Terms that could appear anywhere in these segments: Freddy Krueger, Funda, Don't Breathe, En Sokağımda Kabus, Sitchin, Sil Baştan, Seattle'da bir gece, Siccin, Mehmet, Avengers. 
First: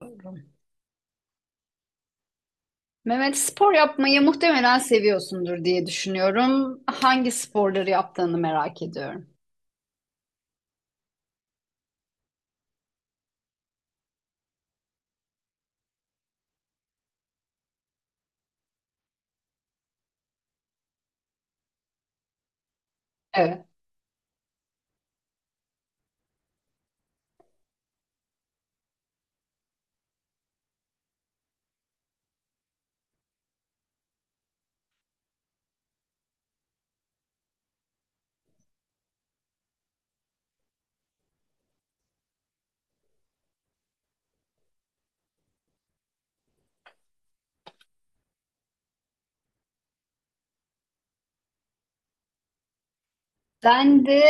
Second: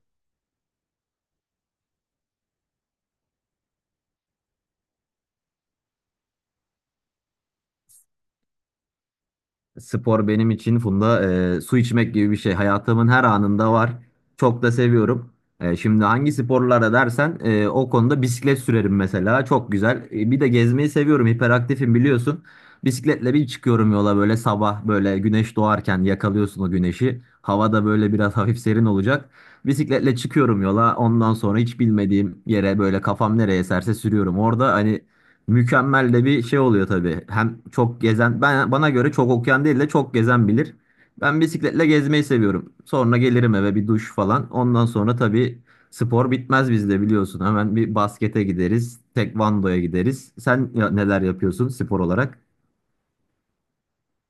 Doğru. Mehmet spor yapmayı muhtemelen seviyorsundur diye düşünüyorum. Hangi sporları yaptığını merak ediyorum. Spor benim için Funda su içmek gibi bir şey. Hayatımın her anında var. Çok da seviyorum. Şimdi hangi sporlara dersen o konuda bisiklet sürerim mesela. Çok güzel. Bir de gezmeyi seviyorum. Hiperaktifim biliyorsun. Bisikletle bir Evet. çıkıyorum yola böyle sabah böyle güneş doğarken yakalıyorsun o güneşi. Hava da böyle biraz hafif serin olacak. Bisikletle çıkıyorum yola. Ondan sonra hiç bilmediğim yere böyle kafam nereye eserse sürüyorum. Orada hani mükemmel de bir şey oluyor tabii. Hem çok gezen, ben bana göre çok okuyan değil de çok gezen bilir. Ben bisikletle gezmeyi seviyorum. Sonra gelirim eve bir duş falan. Ondan sonra tabii spor bitmez bizde biliyorsun. Hemen bir baskete gideriz, tekvandoya gideriz. Sen neler yapıyorsun spor olarak? Ben de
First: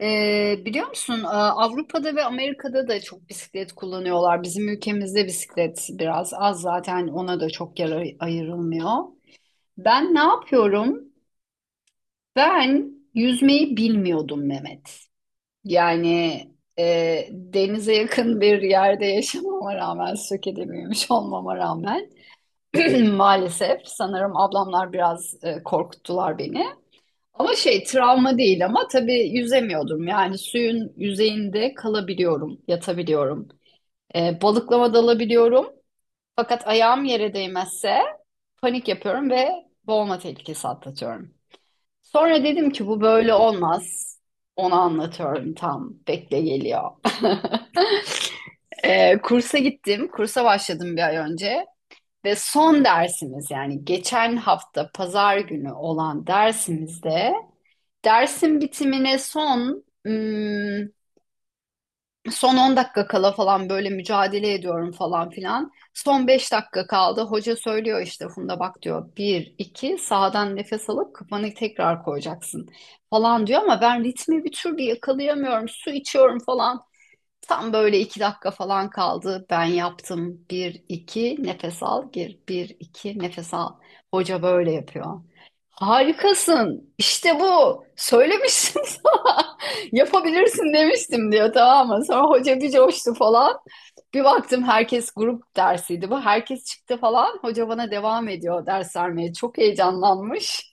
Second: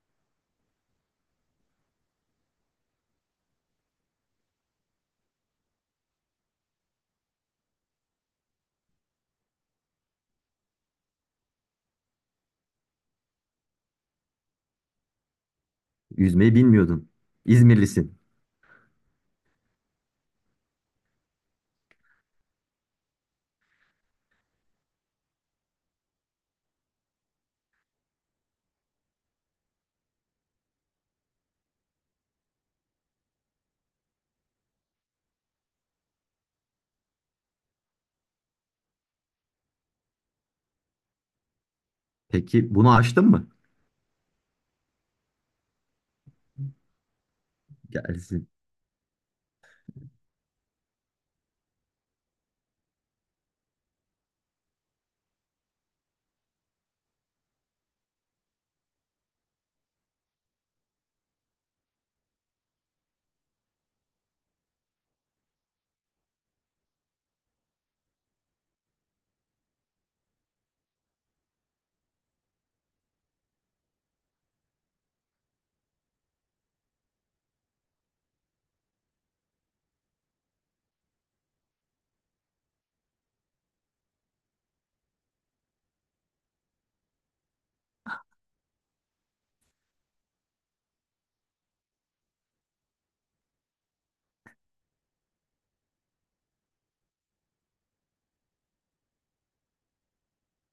biliyor musun, Avrupa'da ve Amerika'da da çok bisiklet kullanıyorlar. Bizim ülkemizde bisiklet biraz az, zaten ona da çok yer ayrılmıyor. Ben ne yapıyorum? Ben yüzmeyi bilmiyordum Mehmet. Yani, Yüzmeyi e, bilmiyordun. denize İzmirlisin. yakın bir yerde yaşamama rağmen, Söke'de büyümüş olmama rağmen maalesef sanırım ablamlar biraz korkuttular beni. Ama şey, travma değil ama tabii yüzemiyordum. Yani suyun yüzeyinde kalabiliyorum, yatabiliyorum. Balıklama dalabiliyorum. Fakat ayağım yere değmezse panik yapıyorum ve boğulma tehlikesi atlatıyorum. Sonra dedim Peki ki bunu bu aştın böyle mı? olmaz. Onu anlatıyorum tam. Bekle, geliyor. Gelsin. Kursa gittim. Kursa başladım bir ay önce. Ve son dersimiz, yani geçen hafta pazar günü olan dersimizde, dersin bitimine son hmm, son 10 dakika kala falan böyle mücadele ediyorum falan filan. Son 5 dakika kaldı. Hoca söylüyor, işte Funda bak diyor, bir 2 sağdan nefes alıp kafanı tekrar koyacaksın falan diyor ama ben ritmi bir türlü yakalayamıyorum. Su içiyorum falan. Tam böyle 2 dakika falan kaldı. Ben yaptım. Bir, iki, nefes al, gir. Bir, iki, nefes al. Hoca böyle yapıyor. Harikasın. İşte bu. Söylemiştim sana. Yapabilirsin demiştim diyor, tamam mı? Sonra hoca bir coştu falan. Bir baktım, herkes, grup dersiydi bu, herkes çıktı falan. Hoca bana devam ediyor ders vermeye. Çok heyecanlanmış.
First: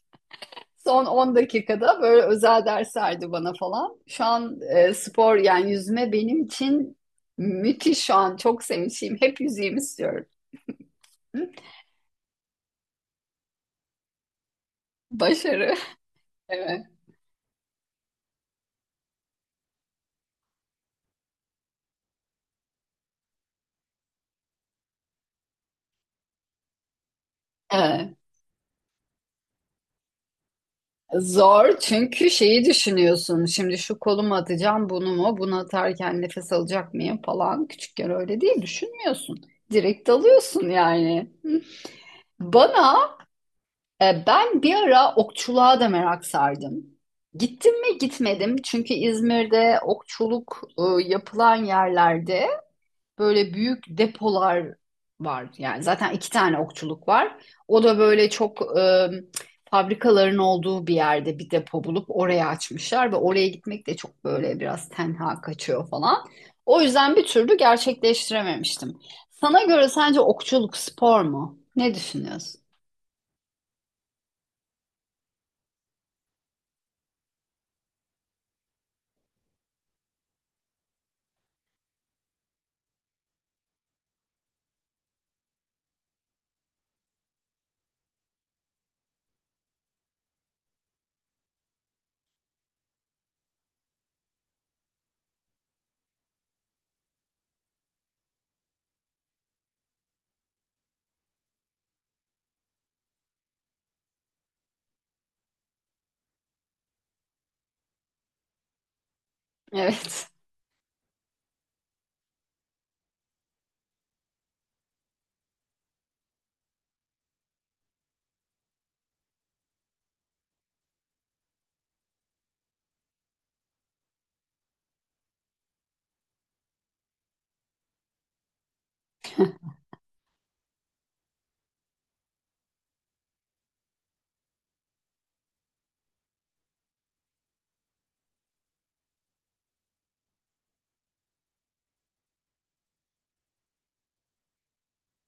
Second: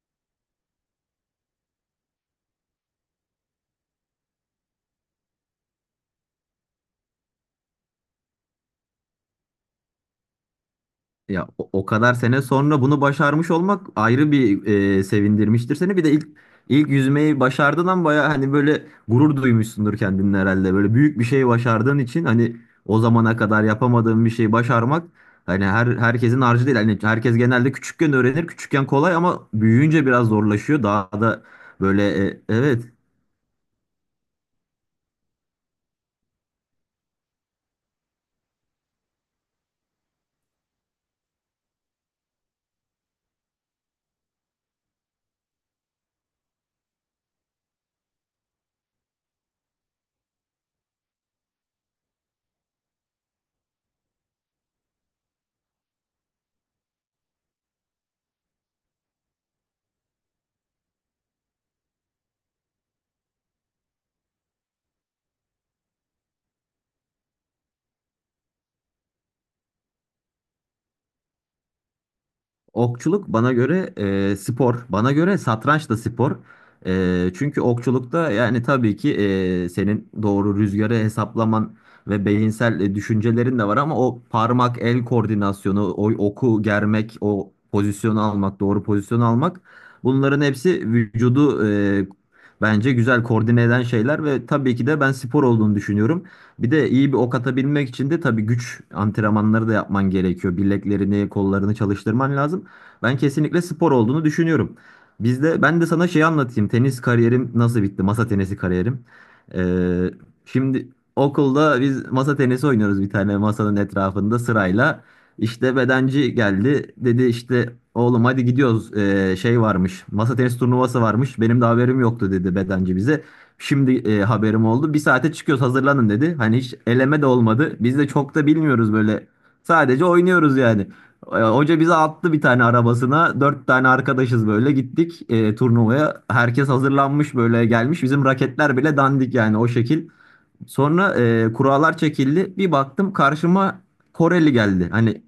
Son 10 dakikada böyle özel ders verdi bana falan. Şu an spor, yani yüzme benim için müthiş şu an. Çok sevinçliyim. Hep yüzeyim istiyorum. Ya Hı? o kadar sene sonra bunu başarmış olmak ayrı bir Başarı. sevindirmiştir seni. Bir de ilk Evet. ilk yüzmeyi başardığından baya hani böyle gurur duymuşsundur kendinle herhalde. Böyle büyük bir şey başardığın için hani o zamana kadar yapamadığın bir şeyi başarmak hani herkesin harcı değil. Hani herkes genelde küçükken Evet. öğrenir. Küçükken kolay ama büyüyünce biraz zorlaşıyor. Daha da Zor, böyle çünkü şeyi evet. düşünüyorsun. Şimdi şu kolumu atacağım, bunu mu? Bunu atarken nefes alacak mıyım falan. Küçükken öyle değil, düşünmüyorsun. Direkt dalıyorsun yani. Hı. Bana Ben bir ara okçuluğa da merak sardım. Gittim mi, gitmedim, çünkü İzmir'de okçuluk yapılan yerlerde böyle büyük depolar var. Yani zaten iki tane okçuluk var. O da böyle çok, fabrikaların olduğu bir yerde bir depo bulup oraya açmışlar ve oraya gitmek de çok böyle biraz tenha kaçıyor falan. O yüzden bir türlü gerçekleştirememiştim. Sana göre, sence okçuluk spor mu? Ne düşünüyorsun? Okçuluk bana göre spor. Bana göre satranç da spor. Çünkü okçulukta yani tabii ki senin doğru rüzgarı hesaplaman ve beyinsel düşüncelerin de var ama o parmak el koordinasyonu, o oku germek, o pozisyonu almak, doğru pozisyonu almak bunların hepsi vücudu bence güzel koordine eden şeyler ve tabii ki de ben spor olduğunu düşünüyorum. Bir de iyi bir ok atabilmek için de tabii güç antrenmanları da yapman gerekiyor. Bileklerini, kollarını çalıştırman lazım. Ben kesinlikle spor olduğunu düşünüyorum. Bizde ben de sana şey anlatayım. Tenis kariyerim nasıl bitti? Masa tenisi kariyerim. Ee, Evet. şimdi okulda biz masa tenisi oynuyoruz bir tane masanın etrafında sırayla. İşte bedenci geldi. Dedi işte oğlum hadi gidiyoruz. Şey varmış. Masa tenisi turnuvası varmış. Benim de haberim yoktu dedi bedenci bize. Şimdi haberim oldu. Bir saate çıkıyoruz hazırlanın dedi. Hani hiç eleme de olmadı. Biz de çok da bilmiyoruz böyle. Sadece oynuyoruz yani. Hoca bizi attı bir tane arabasına. Dört tane arkadaşız böyle gittik turnuvaya. Herkes hazırlanmış böyle gelmiş. Bizim raketler bile dandik yani o şekil. Sonra kurallar çekildi. Bir baktım karşıma Koreli geldi. Hani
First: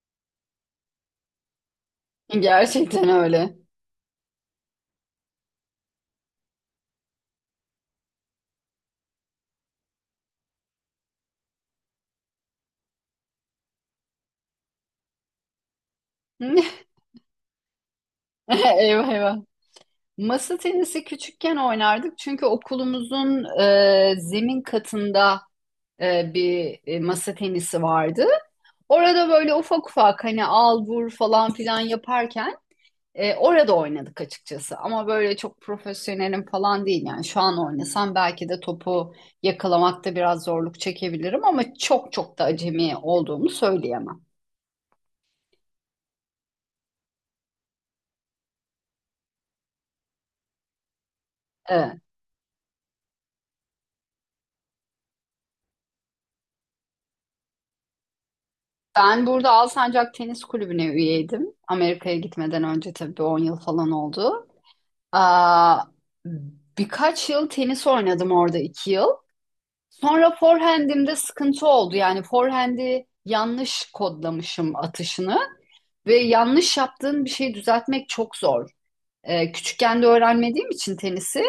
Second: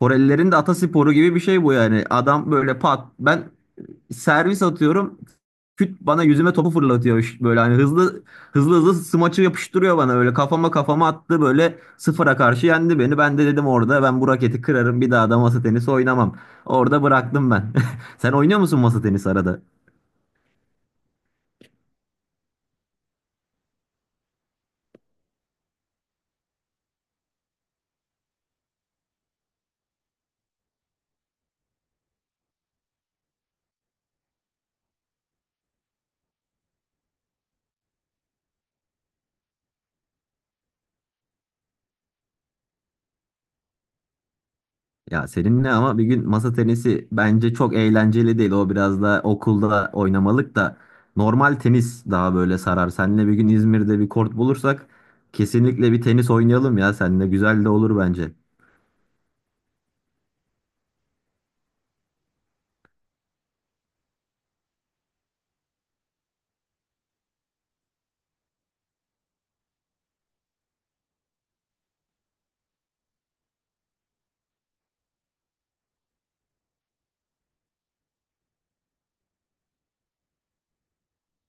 Korelilerin de atasporu gibi bir şey bu yani. Adam böyle pat. Gerçekten Ben öyle. servis atıyorum. Küt bana yüzüme topu fırlatıyor böyle hani hızlı hızlı hızlı smaçı yapıştırıyor bana böyle kafama kafama attı böyle sıfıra karşı yendi beni. Ben de dedim orada ben bu raketi kırarım bir daha da masa tenisi oynamam. Orada bıraktım ben. Sen oynuyor musun masa Eyvah, tenisi eyvah. arada? Masa tenisi küçükken oynardık, çünkü okulumuzun zemin katında bir masa tenisi vardı. Orada böyle ufak ufak, hani al vur falan filan yaparken orada oynadık açıkçası. Ama böyle çok profesyonelim falan değil, yani şu an oynasam belki de topu yakalamakta biraz zorluk çekebilirim ama çok çok da acemi olduğumu söyleyemem. Ya seninle ama bir gün masa tenisi bence çok eğlenceli değil. O biraz da okulda oynamalık da normal Evet. tenis daha böyle sarar. Seninle bir gün İzmir'de bir kort bulursak kesinlikle bir tenis oynayalım ya. Seninle güzel de olur bence. Ben burada Alsancak Tenis Kulübü'ne üyeydim. Amerika'ya gitmeden önce, tabii bir 10 yıl falan oldu. Aa, birkaç yıl tenis oynadım orada, 2 yıl. Sonra forehand'imde sıkıntı oldu. Yani forehand'i yanlış kodlamışım atışını ve yanlış yaptığın bir şeyi düzeltmek çok zor. Küçükken de öğrenmediğim için tenisi,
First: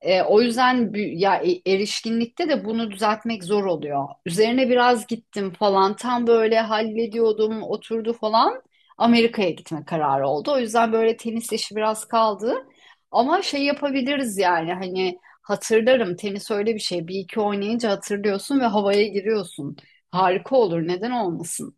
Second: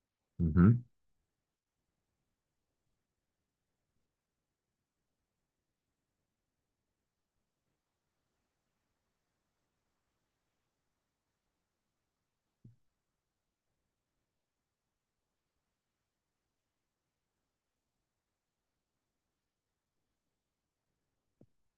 o Hı yüzden hı. Erişkinlikte de bunu düzeltmek zor oluyor. Üzerine biraz gittim falan. Tam böyle hallediyordum, oturdu falan. Amerika'ya gitme kararı oldu. O yüzden böyle tenis işi biraz kaldı. Ama şey yapabiliriz yani, hani hatırlarım, tenis öyle bir şey. Bir iki oynayınca hatırlıyorsun ve havaya giriyorsun. Harika olur, neden olmasın?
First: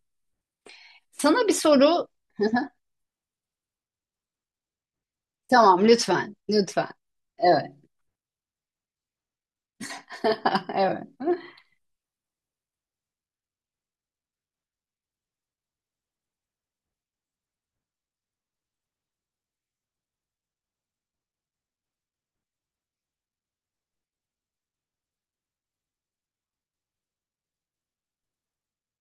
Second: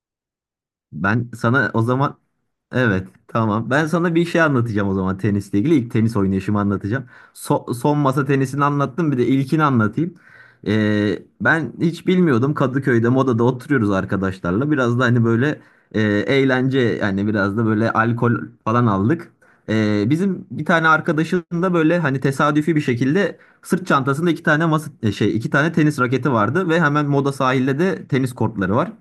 Ben Sana bir sana o soru. zaman evet, tamam. Ben sana bir şey anlatacağım o zaman tenisle ilgili. Tamam, İlk tenis lütfen, oynayışımı lütfen. anlatacağım. Evet, Son masa tenisini anlattım bir de ilkini anlatayım. evet, Ben hiç bilmiyordum, Kadıköy'de Moda'da oturuyoruz arkadaşlarla. Biraz da hani böyle eğlence yani biraz da böyle alkol falan aldık. Bizim bir tane arkadaşın da böyle hani tesadüfi bir şekilde sırt çantasında iki tane masa şey iki tane tenis raketi vardı ve hemen Moda sahilde de tenis kortları var.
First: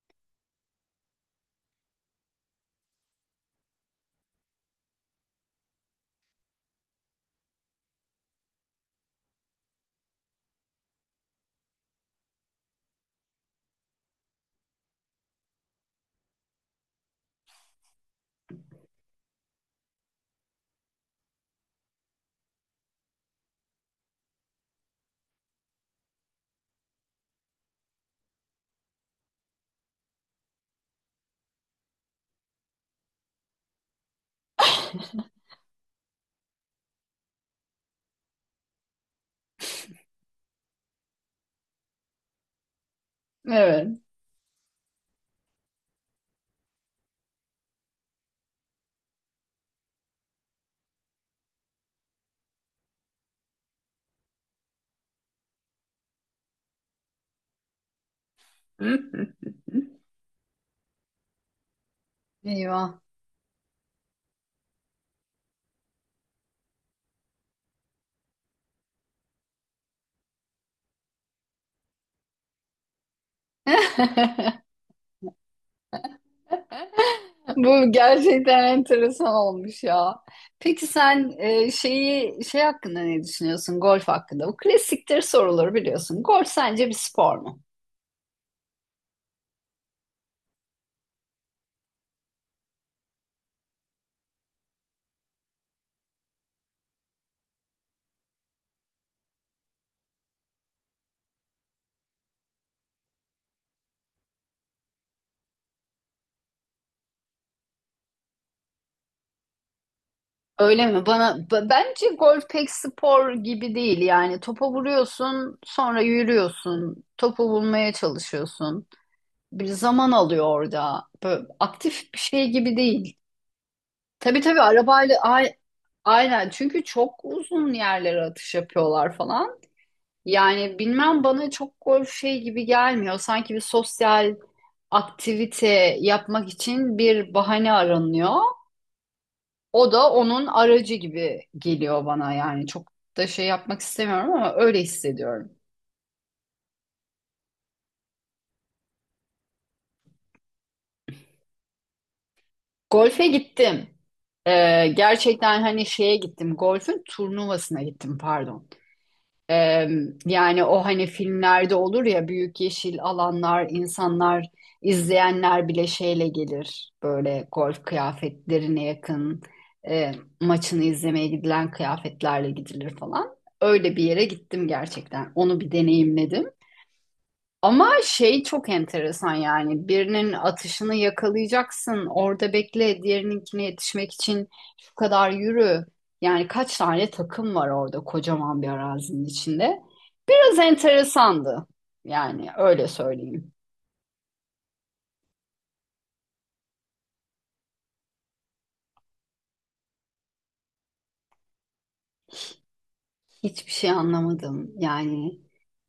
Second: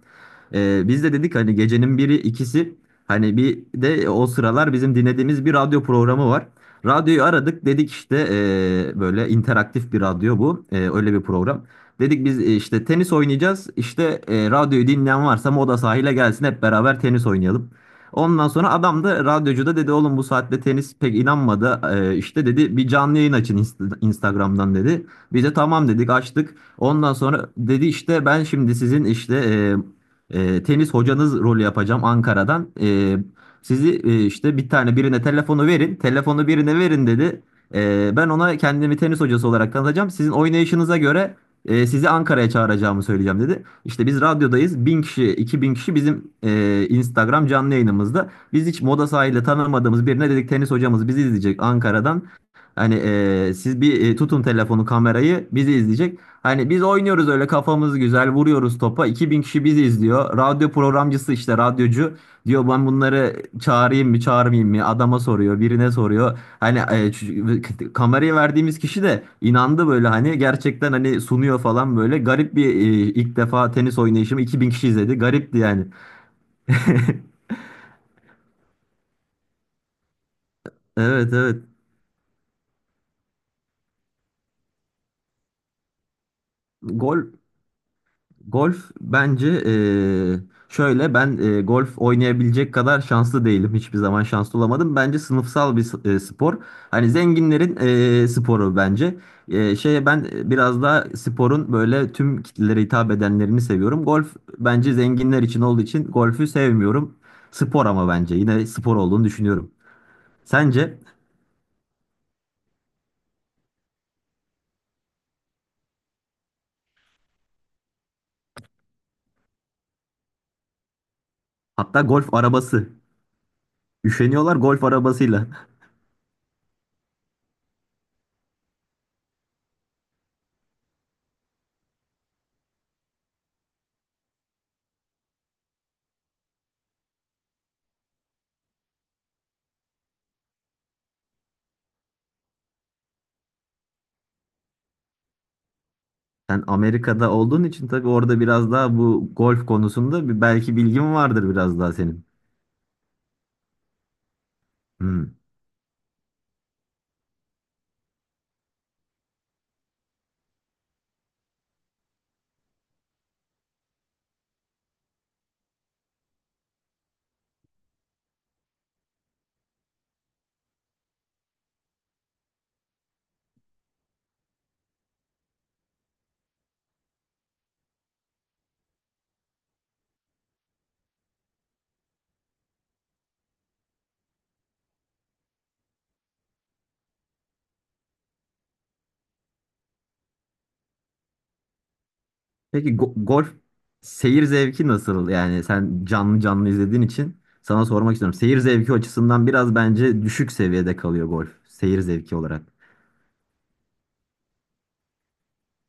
Biz de dedik hani gecenin biri ikisi hani bir de o sıralar bizim dinlediğimiz bir radyo programı var. Radyoyu aradık dedik işte böyle interaktif bir radyo bu. Öyle bir program. Dedik biz işte tenis oynayacağız işte radyoyu dinleyen varsa Moda sahile gelsin hep beraber tenis oynayalım. Ondan sonra adam da radyocu da dedi oğlum bu saatte tenis pek inanmadı. İşte dedi bir canlı yayın açın Instagram'dan dedi. Biz de tamam dedik açtık. Ondan sonra dedi işte ben şimdi sizin işte e, tenis hocanız rolü yapacağım Ankara'dan. Sizi işte bir tane birine telefonu verin. Telefonu birine verin dedi. Ben ona kendimi tenis hocası olarak tanıtacağım. Sizin oynayışınıza göre sizi Ankara'ya çağıracağımı söyleyeceğim dedi. evet. İşte biz radyodayız. 1.000 kişi, 2.000 kişi bizim Instagram canlı yayınımızda. Biz hiç moda sahayla tanımadığımız birine dedik tenis hocamız bizi izleyecek Ankara'dan. Hani siz bir tutun telefonu kamerayı bizi izleyecek. Hani biz oynuyoruz öyle kafamız güzel vuruyoruz topa. 2000 kişi bizi izliyor. Radyo programcısı işte radyocu diyor ben Eyvah. bunları çağırayım mı çağırmayayım mı? Adama soruyor birine soruyor. Hani kamerayı verdiğimiz kişi de inandı böyle hani gerçekten hani sunuyor falan böyle. Garip bir ilk defa tenis oynayışımı 2000 kişi izledi. Garipti yani. Bu gerçekten enteresan olmuş ya. Peki sen, Evet, evet. Şeyi şey hakkında ne düşünüyorsun, golf hakkında? Bu klasiktir soruları, biliyorsun. Golf sence bir Gol spor mu? Golf bence şöyle ben golf oynayabilecek kadar şanslı değilim. Hiçbir zaman şanslı olamadım. Bence sınıfsal bir spor. Hani zenginlerin sporu bence. Şeye ben biraz daha sporun böyle tüm kitlelere hitap edenlerini seviyorum. Golf bence zenginler için olduğu için golfü sevmiyorum. Spor ama bence yine spor olduğunu düşünüyorum. Öyle Sence? mi? Bana bence golf pek spor gibi değil. Yani topa vuruyorsun, sonra yürüyorsun, topu bulmaya çalışıyorsun. Bir zaman alıyor orada. Böyle Hatta aktif bir golf şey gibi arabası. değil. Tabii, Üşeniyorlar tabii golf arabayla, arabasıyla. Aynen, çünkü çok uzun yerlere atış yapıyorlar falan. Yani bilmem, bana çok golf şey gibi gelmiyor. Sanki bir sosyal aktivite yapmak için bir bahane aranıyor. O da onun aracı gibi geliyor bana yani. Çok da şey yapmak istemiyorum ama öyle hissediyorum. Sen Amerika'da olduğun için tabii orada biraz daha bu golf konusunda bir belki bilgin vardır biraz daha senin. Golfe gittim. Hmm. gerçekten, hani şeye gittim, golfün turnuvasına gittim, pardon. Ee, yani o, hani filmlerde olur ya, büyük yeşil alanlar, insanlar, izleyenler bile şeyle gelir. Böyle golf kıyafetlerine yakın, e, maçını izlemeye gidilen kıyafetlerle gidilir falan. Öyle bir yere gittim gerçekten. Onu bir deneyimledim. Ama şey çok enteresan, yani birinin atışını yakalayacaksın, orada bekle, diğerininkine yetişmek için şu kadar yürü. Yani kaç tane takım var orada, kocaman bir arazinin içinde. Biraz enteresandı. Yani öyle Peki golf söyleyeyim. seyir zevki nasıl? Yani sen canlı canlı izlediğin için sana sormak istiyorum. Seyir zevki açısından biraz bence düşük seviyede kalıyor golf seyir zevki olarak. Hiçbir şey anlamadım. Yani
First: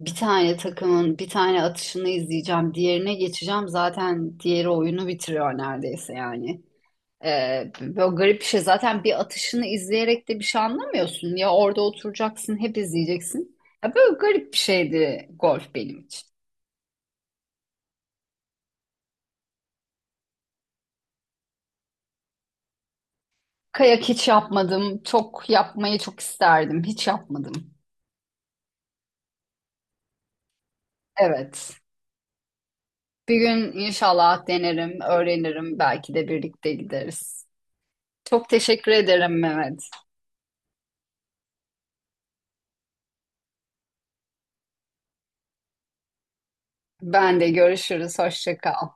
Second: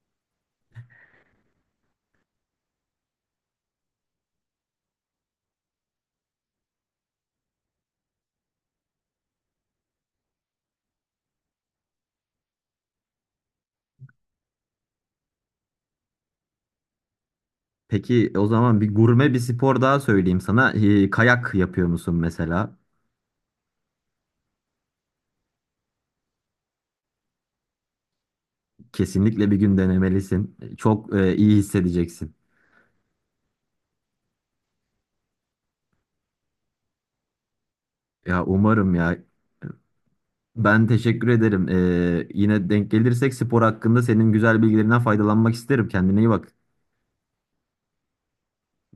bir tane takımın bir tane atışını izleyeceğim, diğerine geçeceğim. Zaten diğeri oyunu bitiriyor neredeyse yani. Böyle garip bir şey. Zaten bir atışını izleyerek de bir şey anlamıyorsun. Ya orada oturacaksın, hep izleyeceksin. Ya böyle garip bir şeydi golf benim için. Peki o zaman bir gurme bir spor daha söyleyeyim sana. Kayak yapıyor musun mesela? Kayak hiç yapmadım. Çok yapmayı çok isterdim. Hiç yapmadım. Kesinlikle bir gün denemelisin. Çok iyi Evet. hissedeceksin. Bir gün inşallah denerim, öğrenirim. Belki de birlikte gideriz. Ya Çok teşekkür umarım ya. ederim Mehmet. Ben teşekkür ederim. Yine denk gelirsek spor hakkında senin güzel bilgilerinden faydalanmak isterim. Kendine iyi bak. Ben de görüşürüz. Hoşça kal.